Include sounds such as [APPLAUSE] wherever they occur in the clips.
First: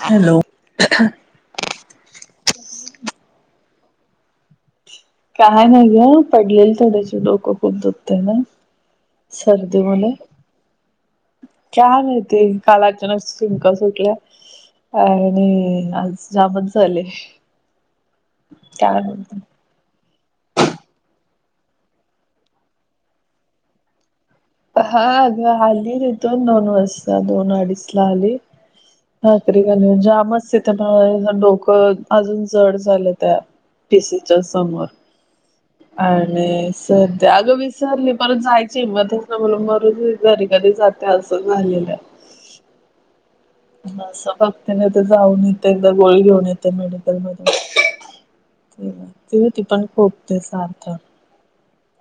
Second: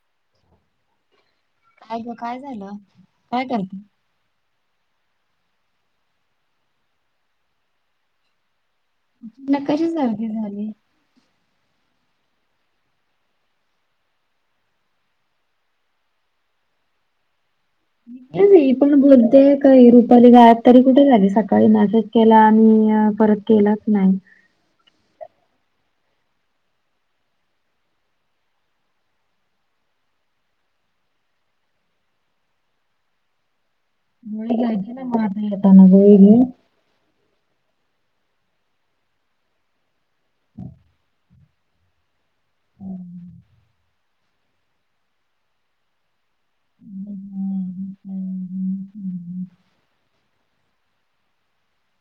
Hello ऐ ग काय झालं काय करत काय नाही ग पडलेली थोड्याशी डोकं खुत होतते ना सर्दी नकाशी म सारखी झाली. काछ माते काल अचान चिंका सुटल्या अ आणि आज जामच झाल पण बोलते का रुपाली गायब गायब तरी कुठे झाली सकाळी मेसेज करायला परत काय केलास नाही हा अग आली तिथून दोन वाजता दोन अडीच ला आली ठकाली जामच तिथ डोकं अजून जड झालं त्या टीसीच्या गोळी समोर घ्यायची ना मग आता येताना गोळी घे. आणि सध्या अगं विसरली परत जायची मध्ये म्ह मर घरी घरी जाते असं झालेल्या हम असं बघते नाही तर जाऊन येत एकदा गोळी घेऊन येत मेडिकल मती पण खूप त्याचा अर्थ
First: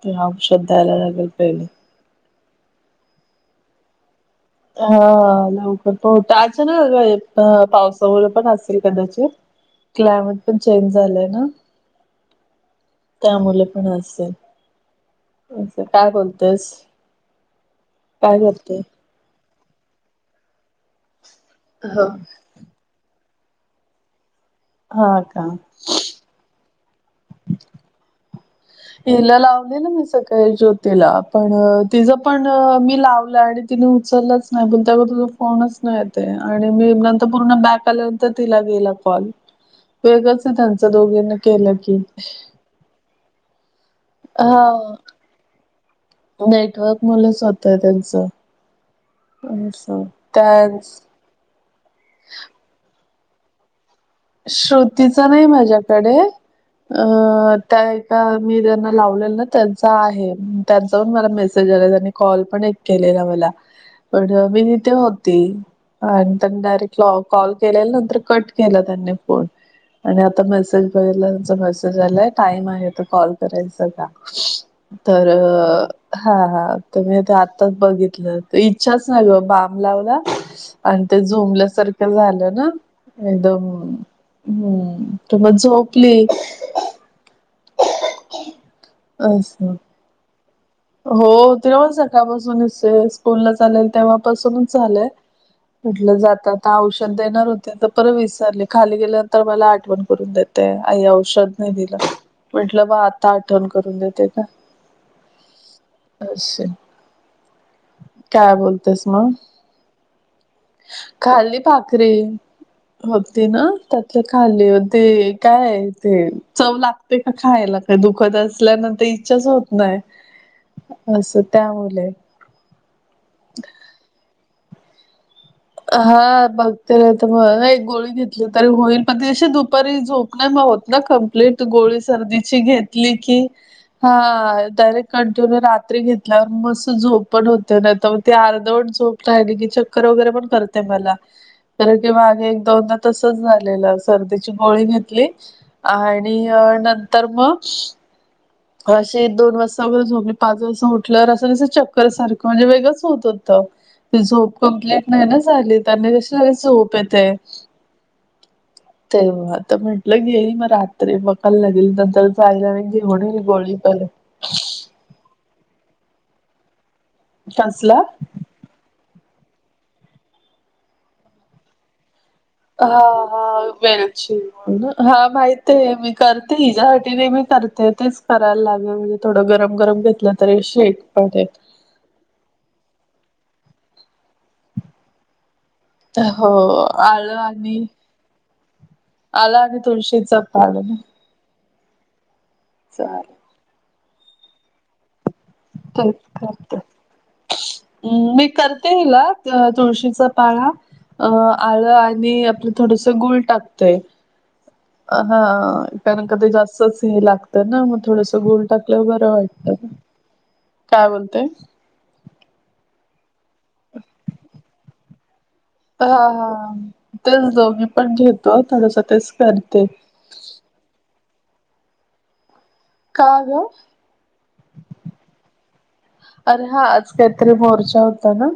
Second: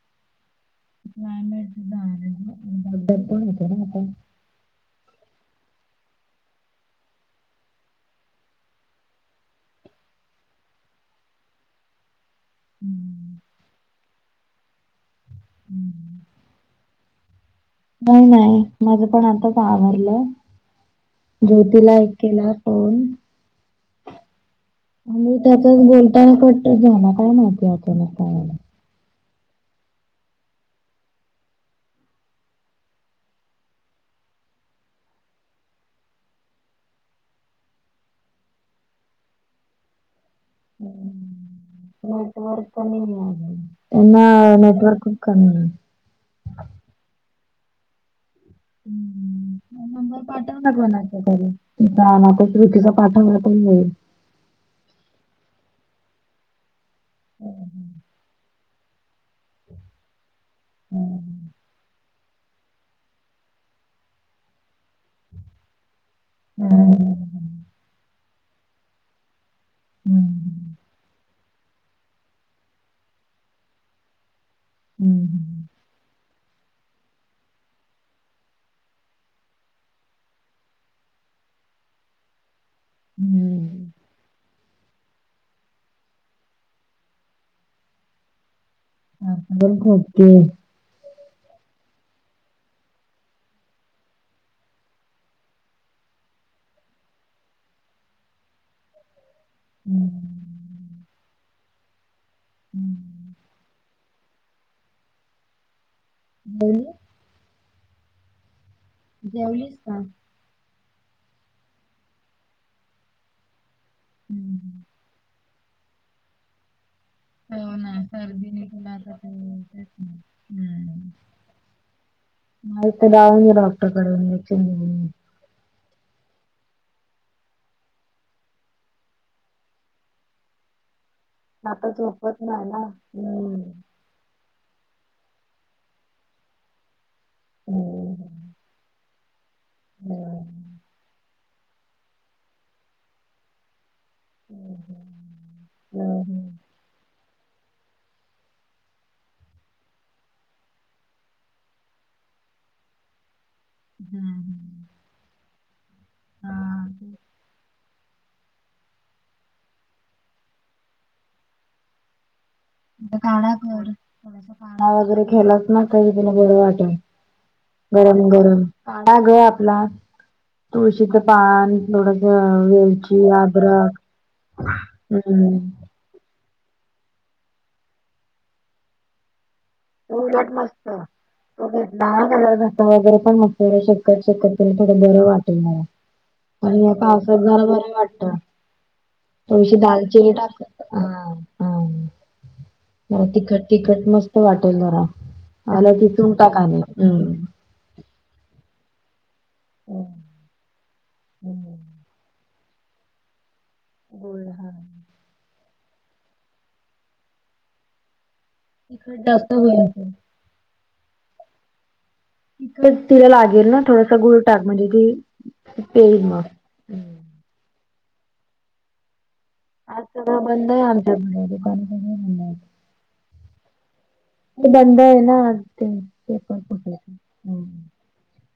ते अऔशधायला लागेल पहिले दर पण येत ना आता हा लवकर प अ ना पावसामुळे पण असेल कदाचित क्लायमेट पण चेंज झालंय ना त्यामुळे पण असेल असं काय बोलतेस नाही काय नाही करते माझ पण आताच आवडलं ज्योतीला हा एक केलं हो हा मी का त्याचाच बोलो ट घ्या ना काय माहितीता मग पाला हिला लाव दे ना मी सकाळी ज्योतीला पण तिचं पण मी लावलं आणि तिने उचललंच नाही त्या तुझ फोनच नाही येते आणि मी नंतर पूर्ण बॅक त्याल्यानंतर तिला गेला कॉल वेगळच त्यांचं दोघीनी केलं की. नेटवर्क त्यांना हा नेटवर्क कमी हाय. नेटवर्क मलं स्वत आहे त्यांचं. असं नंबर पाठव न त्याच कोणा. ना कतीचा [UNINTELLIGIBLE] पाठ हो का हो श्रोतीचा नाही माझ्याकडे अं त्या एका. मी त्यांना लावलेल ना त्यांचा आहे त्यांचा पण मला मेसेज आ त्यांनी कॉल पण एक. केलेला मला पण मी इथे होती. आता डायरेक्टॉ लाव कॉल केलेला नंतर कट केला त्यांनी. होय आणि आता मेसेज बघितला त्यांचा मेसेज. झालंय टाइम आहे त कॉल कराय का तर. हा हा तर मी ते आत्ताच बघितलं त इच्छाच नाही ग बम लावला. आणि ते झुमल्यासारखं झालं ना एकदमच. हम्म तमग झोपली. अ असं. [UNINTELLIGIBLE] ओके हो तेराव सकाळपासूनच स स्कूल ला चालेल तेव्हापासूनच झालंय. कुठलं जात औषध देणार होते परत विचारले खाली गेल्यानंतर मला आठवण करून द्याेत. ते आई औषध नाही दिलं म्हटलं बा आता आठवण करून देते का. अस जेवली काय बोलतेस मग. जेवलीस का? खाली भाकरी. होते ना त्यातले खाली होते काय आहे ते. चव लागते का हो खायला काही ना दुखत सर्दीने तुला असल्यानंतर आता इच्छाच ते होत तेच नाही. ना असं त्यामुळे. माग ते जावऊन डॉक्टर कडे इंजेक्शन घेतले. हा बघते र तर मग एक गोळी घेतली तरी होईल पण तशी दुपारी झोप नाही मग होत ना कम. लय ते आता गोळी झोपत सर्दीची नाही घेतली की. ना. हा डायरेक्ट कंटिन्यू रात्री घेतल्यावर मस्स झोप. पण होते ना तर मग ते अर्धवण झोप राहिली की चक्कर वगैरे पण करतेय मला. तर ते मागे एक दोनदा तसच झालेलं सर्दीची गोळी घेतली. आणि नंतर मग. अशी दोन वाजता वगैर झोपली पाच वाजता उठलं असं तसं चक्कर सारखंणजे वेगंच होत होतं. ती झोप कंप्लीट नाही ना झाली त्यां हा, जशी झोप येत. तेव्हा आता म्हटलं गेली मग रात्री बघायला लागेल नंतर जायला मी. [UNINTELLIGIBLE] होडी गोळी पले काहीतरी खाल्लस ना तर तुला बरं वाटेल कसला? गरम गरम. हा ग आपला तुळशीच पान. दोनच मिळावेत. हा हा वेलची हा हम्म माहित आहे मी. करते हिच्यासाठीने मी करते तेच करायला लागले म्हणजे. थोडं गरम गरम घेतलं तरी शेक मिळतोय तो. ल कलरता वगैरे पण शकत शकत त्याला थोडं बरं वाटेल. हो पण मग आलं पावसात जरा आणि बर वाटत. आला थोडीशी आणि दालचिनी तुळशीचा पाला टाकत हा. म चालेल तिखट तिखट मस्त वाटेल जरा. आला तेच तिथून टाक करते आणि हम्म. मी करते हला. त्या तुळशीचा पाळा अ आळ आणि आपलं थोडस गुळ टाकतय. होय हा. हा कारण का ते जास्तच हे लागतं ना मग थोडस गुळ टाकल्याव तिखट बरं जास्त वाटत होईल ते. काय बोलते? तक तिला लागेल ना थोडासा गुळटाक म्हणजे ती हा पेईल मग. हा तेच दो मी पण घेतो आता जसं तेच करते. सगळ बंद आहे आमच्या इथे दुकान सगळं बंद. का ग? ते बंद आहे ना आज ते पेपर अरे हा आज फुटल्याचा. काहीतरी मोर्चा होता ना?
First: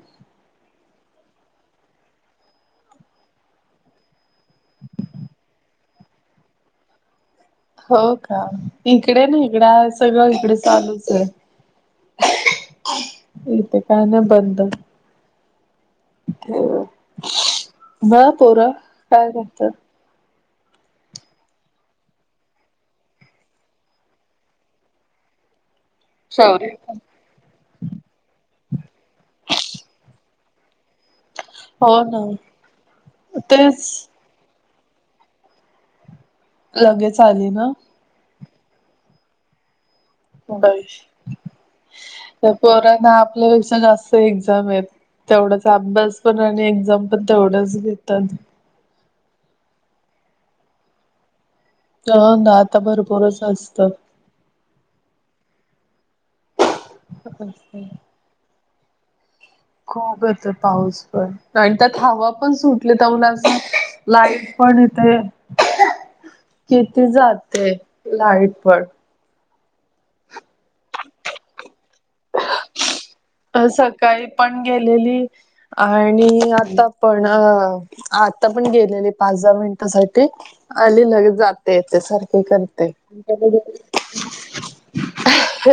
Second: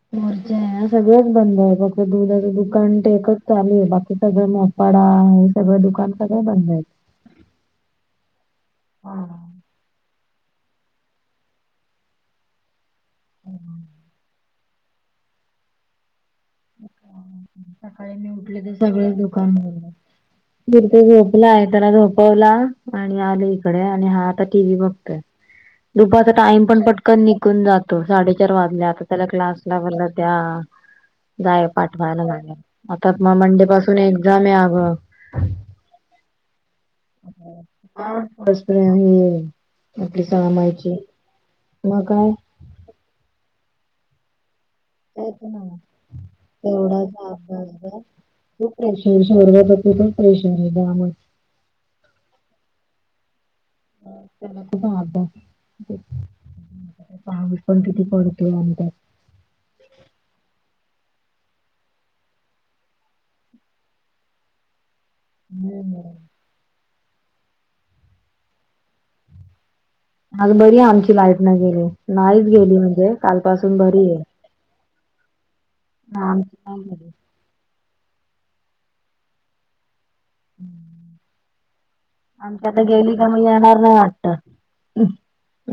ह सगळंच बंद आहे फक्त दुधाच दुकान टे एकच चालू आहे बाकी सगळं बं वडा हे सगळं दुकान सगळे बंद आहेत. हो का इकडे नाही. हा. इकडा सगळं इकडे चालूच आहे. इ ते काय ना बंद. सकाळी ब मी उठले पोरं ते सांगळच काय दुकान करतात बंद. वरती झोपलाय त्याला झोपवला आणि आले इकडे आणि हा आता टी व्ही बघतोय. ह दुपाचा टाइम पण पटकन निकून जातो साडेचार वाजले आता त्याला क्लास लावला त्या जाय हो पाठवायला ना लागेल आता म मंडे तेच पासून एक्झाम ये अगं. लगेच आली ना? हाप आपली सहामायची म काय? पोराना आपल्यापेक्षा जास्त एक्झाम आहेत. त्याच ना तेवढाच अभ्यास पण आणि एक्झाम पण तेवढच घेतात. खू परशान शहरग प्रती पण परेशान आहे गामात. हो ना आता भरपूरच असतं. [INAUDIBLE] खूप येतो पाऊस पण. नाही आणि त्यात हवा पण सुटले त्या मु असं लाईट पण यथे. हम्. किती जाते लाईट पण. आज बरी आहे आमची लाईड नाही गेली नाहीच गेली म्हणजे अ कालपासून बरी आहे. सकाळी पण गेलेली ना आणि आमची नाही आता गेली पण. अ आता पण गेलेली पाच दहा मिनिटासाठी आली लगेच जात ते ते सारख आमच्या आता गेली क मग येणार नाही वाटत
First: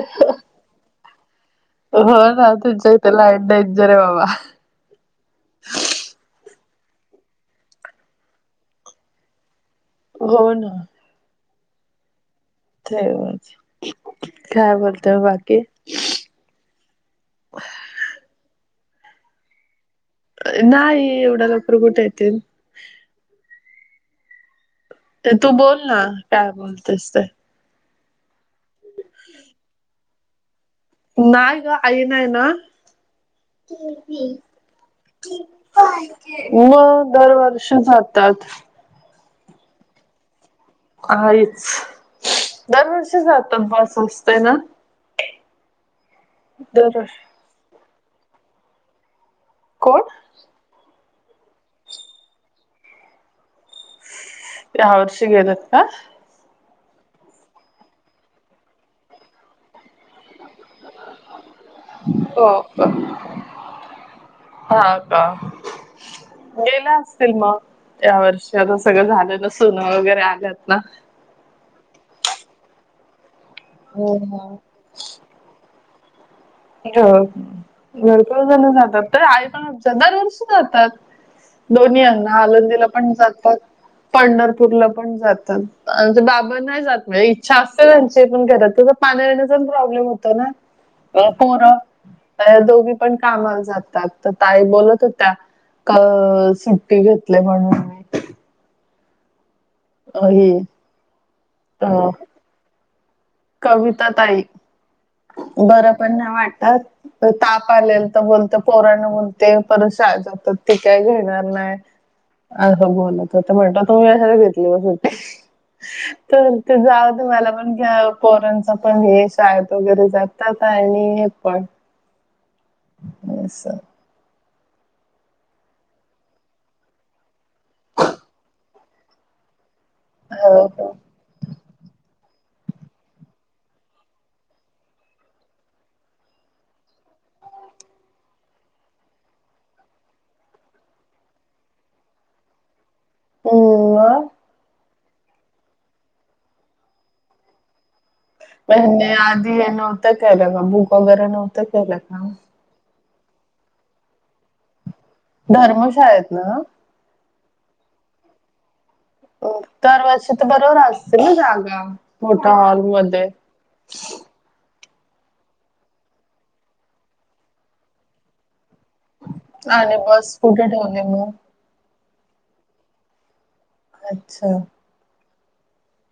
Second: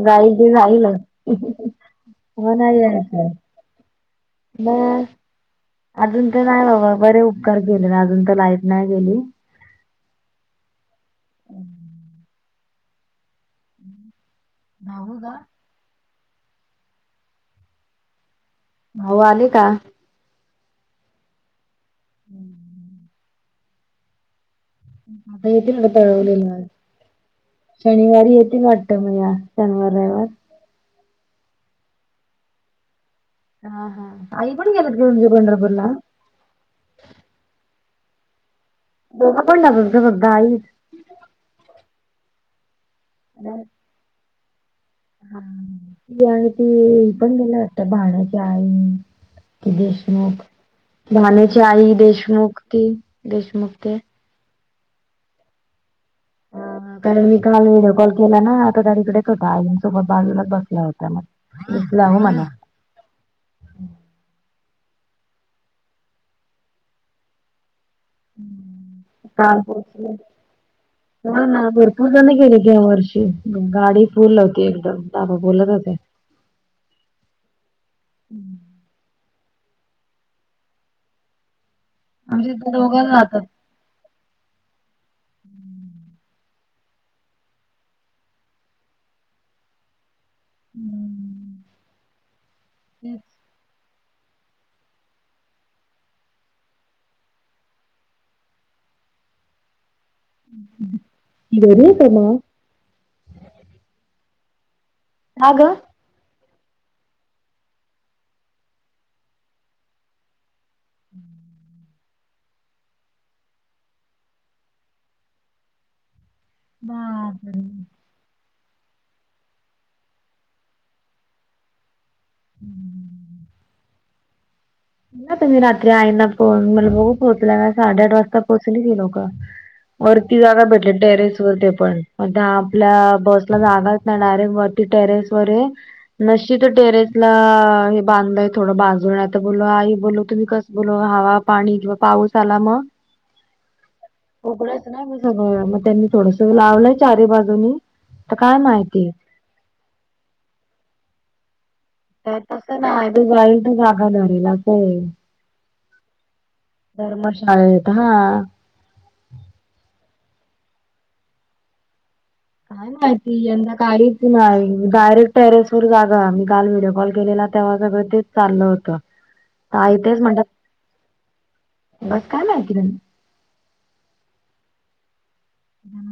जाईल ती जाईल. [INAUDIBLE] हो ना तुमच्या इथ लाईड डेंजर ये बाबा. म अजून ते नाही बाबा बरे उपकार केले ना अजून तर लाईट नाही गेली. हो ना. तेच खाय बोलताय भाऊ म का बाकी? भाऊ आले का? नाही एवढ्या लवकर कुठे येतील. ते आता तू बोल येतील का ना काय तळवलेला बोलतेसत. शनिवारी येते वाटत म या शनिवार रविवार. नाय ग आई नाही ना हा हा आई पण गेलेत ग पंढरपूर ला. मग दरवर्षी जातात. दोघं पण जातात का? फक्त आईच? आईच. दरवर्षी जातात बस असतंय ना. हा आणि ती ही दरवर्षी पण गेले वाटत. भाडयाच्या आईनी. ती कोण? देशमुख. मण्याची आई, देशमुख ती. देशमुख ते. या वर्ष गेलेत का? [UNINTELLIGIBLE] तर मी काल व्हिडिओ कॉल केला ना. त त्याकडेच होता. आईंसोबत बाजूलाच बसला होता मग. दिसला हो मला. तर [INAUDIBLE] हा का? गेला असतील मग? या वर्षी आता सगळं झाल ना. सुना वगैरे आल्यात ना. ह ना भरपूर जण गेले ह्या वर्षी. गाडी हो फुल हो. होती एकदम, बाबा बोलत होते. हो भरपूर जण जातात. त आई पण च्या दर वर्षी जातात. दोन्ही यांना आमच्या इथं अलंदीला दोघं पण जातात. पंढरपूरला पण जातात. बाबानाही जात. म्हणजे इच्छा असते त्यांची. पण घरात तं पाणी येण्याचा पण प्रॉब्लेम होता ना. हम्म. पोरं दोघी पण कामाला जातात. त ताई बोलत होत्या. क सुट्टी घेतले म्हणून. मी अ, ही अ, घरीय का म? कविता ताई. का ग बरं पण नाही वाटतात. त ताप आलेल त बोलत. पोराण बोलते परत शाळेत जातात. ती काय घेणार नाय. असं बोलते त. तू कशाला घेतली मशीन. [UNINTELLIGIBLE] त तो म्हणते जावदे मला बापरे पण घ्या ओ. [UNINTELLIGIBLE] पोरांच पण हे. शाळेत वगैरे जातात. आणि हे पण. हम्म [UNINTELLIGIBLE] अस [INAUDIBLE] ना तुम्ही रात्री आईंना फोन. म्हणल बघू पोहोचला का? साडेआठ वाजता पोहोचली ती लोकं. वरती जागा हो हो भेटली. टेरेस वर ते पण. आता आपल्या बसला जागा च नाही. डायरेक्ट वरती टेरेसवरे. नशी ते टेरेसला हे बांधलंय थोडं बाजूने त बोलो आई बोलो तुम्ही कस बोल. हवा पाणी किंवा पाऊस आला मग? हम्म मग उगडच. नाही मी सगळं म त्यांनी थोडस लावलंय चारी बाजूनी. तर काय पन ह्यांनी माहिती आधी हे नव्हत केयलं का? बुक वगैरे नव्हतं केलं का? ते तसं नाही. जे जाईल ते जागा धरेल असये. धर्मशाळेत ना. धर्मशाळेत. हा. दरवर्षी तर बरोबर असते ना जागा. मोठ्या काय हॉलमध्ये माहिती. यंदा काहीच मा डायरेक्ट टेरेस वर जागा. आम्ही काल व्हिडिओ कॉल केलेला तेव्हा सगळं तेच चाललं होतं. आणि आई तेच बस म्हणतात कुठे ठेवले मग? बस काय माहिती तेन? अच्छा.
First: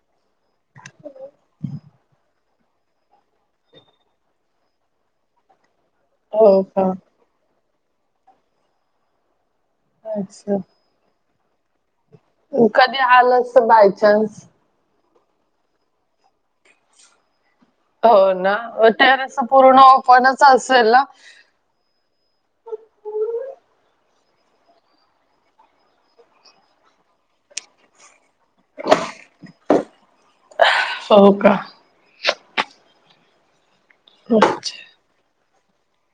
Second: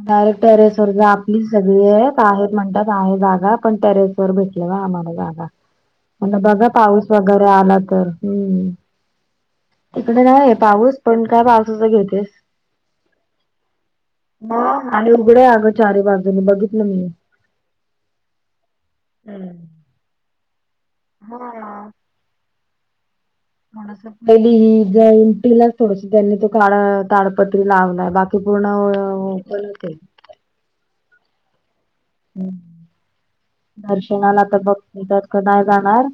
डायरेक्ट टेरेस वर जा आपली सगळीलये आहेत म्हणतात आहे जागा पण टेरेस वर भेटल ग आम्हाला जागा. [INAUDIBLE] पयला बघा का पाऊस वगैरे आला तर. हम्म तिकडे नाहीये अच्छा पाऊस? पण काय पावसाच घेतेस. कधी आलंस बायचान्स. हो, आणि उघडं आय अगं चारी बाजूनी बघितलं मी. हो ना, म टेरेस हम्म पूर्ण ओपनच असेल ना? हा.... थोडंस पयली हि जाईल तीलाच थोडस त्यांनी तो काळं ताडपत्री लावलाय बाकी पूर्ण तलते [UNINTELLIGIBLE] [INAUDIBLE] हो का? दर्शनाला तर हो बघते त्यात काय डाळ जाणार?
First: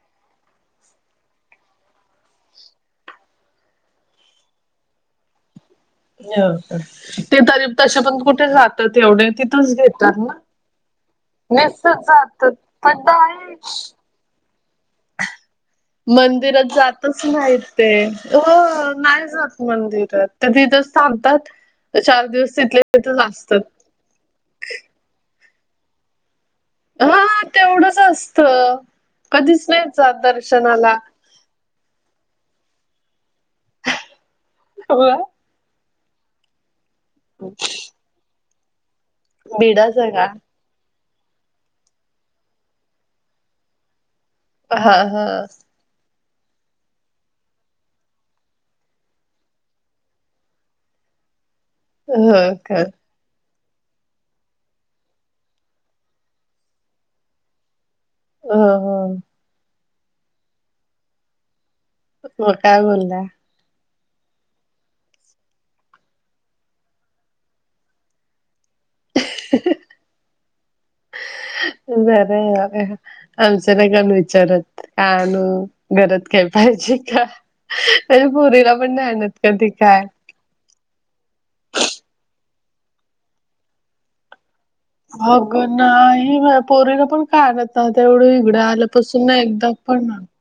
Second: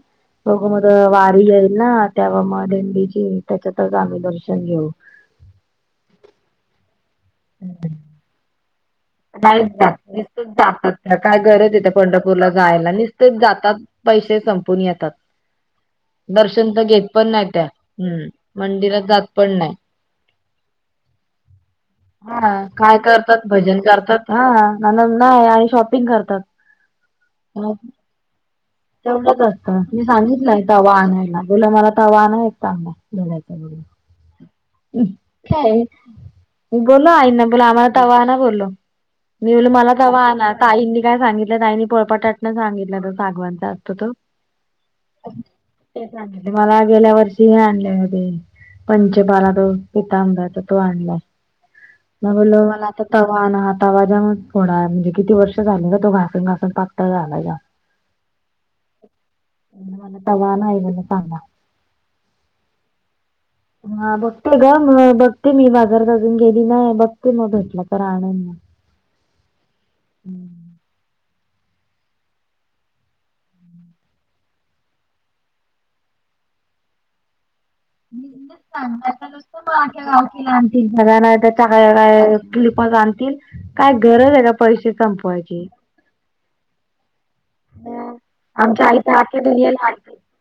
अगं मद वारी येईल ना त्या मग दिंडीची, त्याच्यात आम्ही दर्शन घेऊ. नेवकर [UNINTELLIGIBLE] ते तरी तशी पण कुठे जात नाहीच जातं, निसतच जातात काय गरज आहेे त्या नुसतंच पंढरपूरला जातात जायला पण निसतच जातात. नाही पैशे संपून येतात. दर्शन मंदिरात तर घेत जातच पण नाही त्या नाहीत ते? हम्म हो मंदिरात नाही जात पण नाही. मंदिरात. का तिथच थांबतात? चार हा दिवस तिथले काय तिथंच करतात? भजन असतात करतात हा म्हणून नाही आणि शॉपिंग करतात. हा- हा तेवढंच असत. तेवढच असत मी सांगितलंय तवा आणायला. बोल्ला मला तवा आणा एक चांगला बोलयच [UNINTELLIGIBLE] हम्म कांहीं मी बोल्लो आईनं ना बोल आम्हा तवा आणा बोल्लो. मी म्हटलं मला बिडाच आहे तवा का आणाच. ताईंनी काय सांगितलं? ताईनी पोळपाट लाटणं सांगितलं त सागवाणचा असतो तो. हा- हा. [UNINTELLIGIBLE] मला गेल्या वर्षी हे आणले होते पंचपाळा. पितांबर चा तो आणलाय म हो बोल्लो का मला आता तवा ना तवा ज म फोडा आले म्हणजे किती वर्ष गं झाले का तो घासुण- घासुण पातळ झालाय. अ ह मी म्हटल तवा नाही म्हण चांगला म काय बोल्ल्या? हा बघते ग, म बघते मी बाजारात अजून गेली नाही. बघते मग भेटला तर आणेन. मग. [INAUDIBLE] बराय आग आमचं नाही कोण विचारत. आणू घरात काय पाहिजे का? [INAUDIBLE] माझ्या बिझनेस पोरीला पण नाही सांगायचा आणत नुसतं कधी मग काय. [UNINTELLIGIBLE] आणतील सगळ्यांना तेच हाय [UNINTELLIGIBLE] काय क्पिपाच आणतील काय गरज आहे त्या पैशाच अग नाही माया पोरीला पण काय आणत मग नव्हत्या इघडं आमच्या आई तर आल्यापासून ना अख्ख्या एकदा दुनियेला पण आणते ना [INAUDIBLE]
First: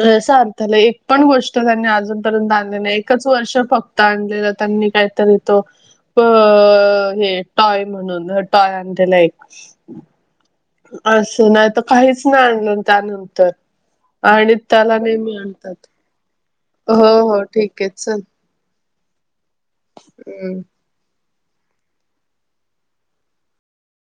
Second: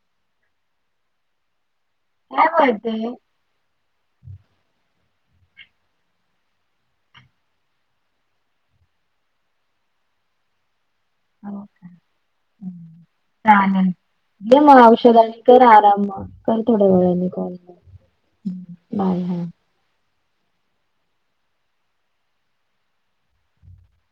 न सार्थना [UNINTELLIGIBLE] एक पण गोष्ट त्यांनी काय अजूनपर्यंत आणली नाही बोलते. एकच वर्ष फक् क्त आणलेला त्यांनी कायतरी हित अ.... हे टॉय म्हणून टॉय आणलेला एक. असं हो नाही तर काहीच नाही नाय आणलं त्यानंतर. चालेल. आणि त्याला नेहमी आणतात. [UNINTELLIGIBLE] म, कर थोड्या हो वेळानी हो कॉल, ठीक आहे बाय हा. अ.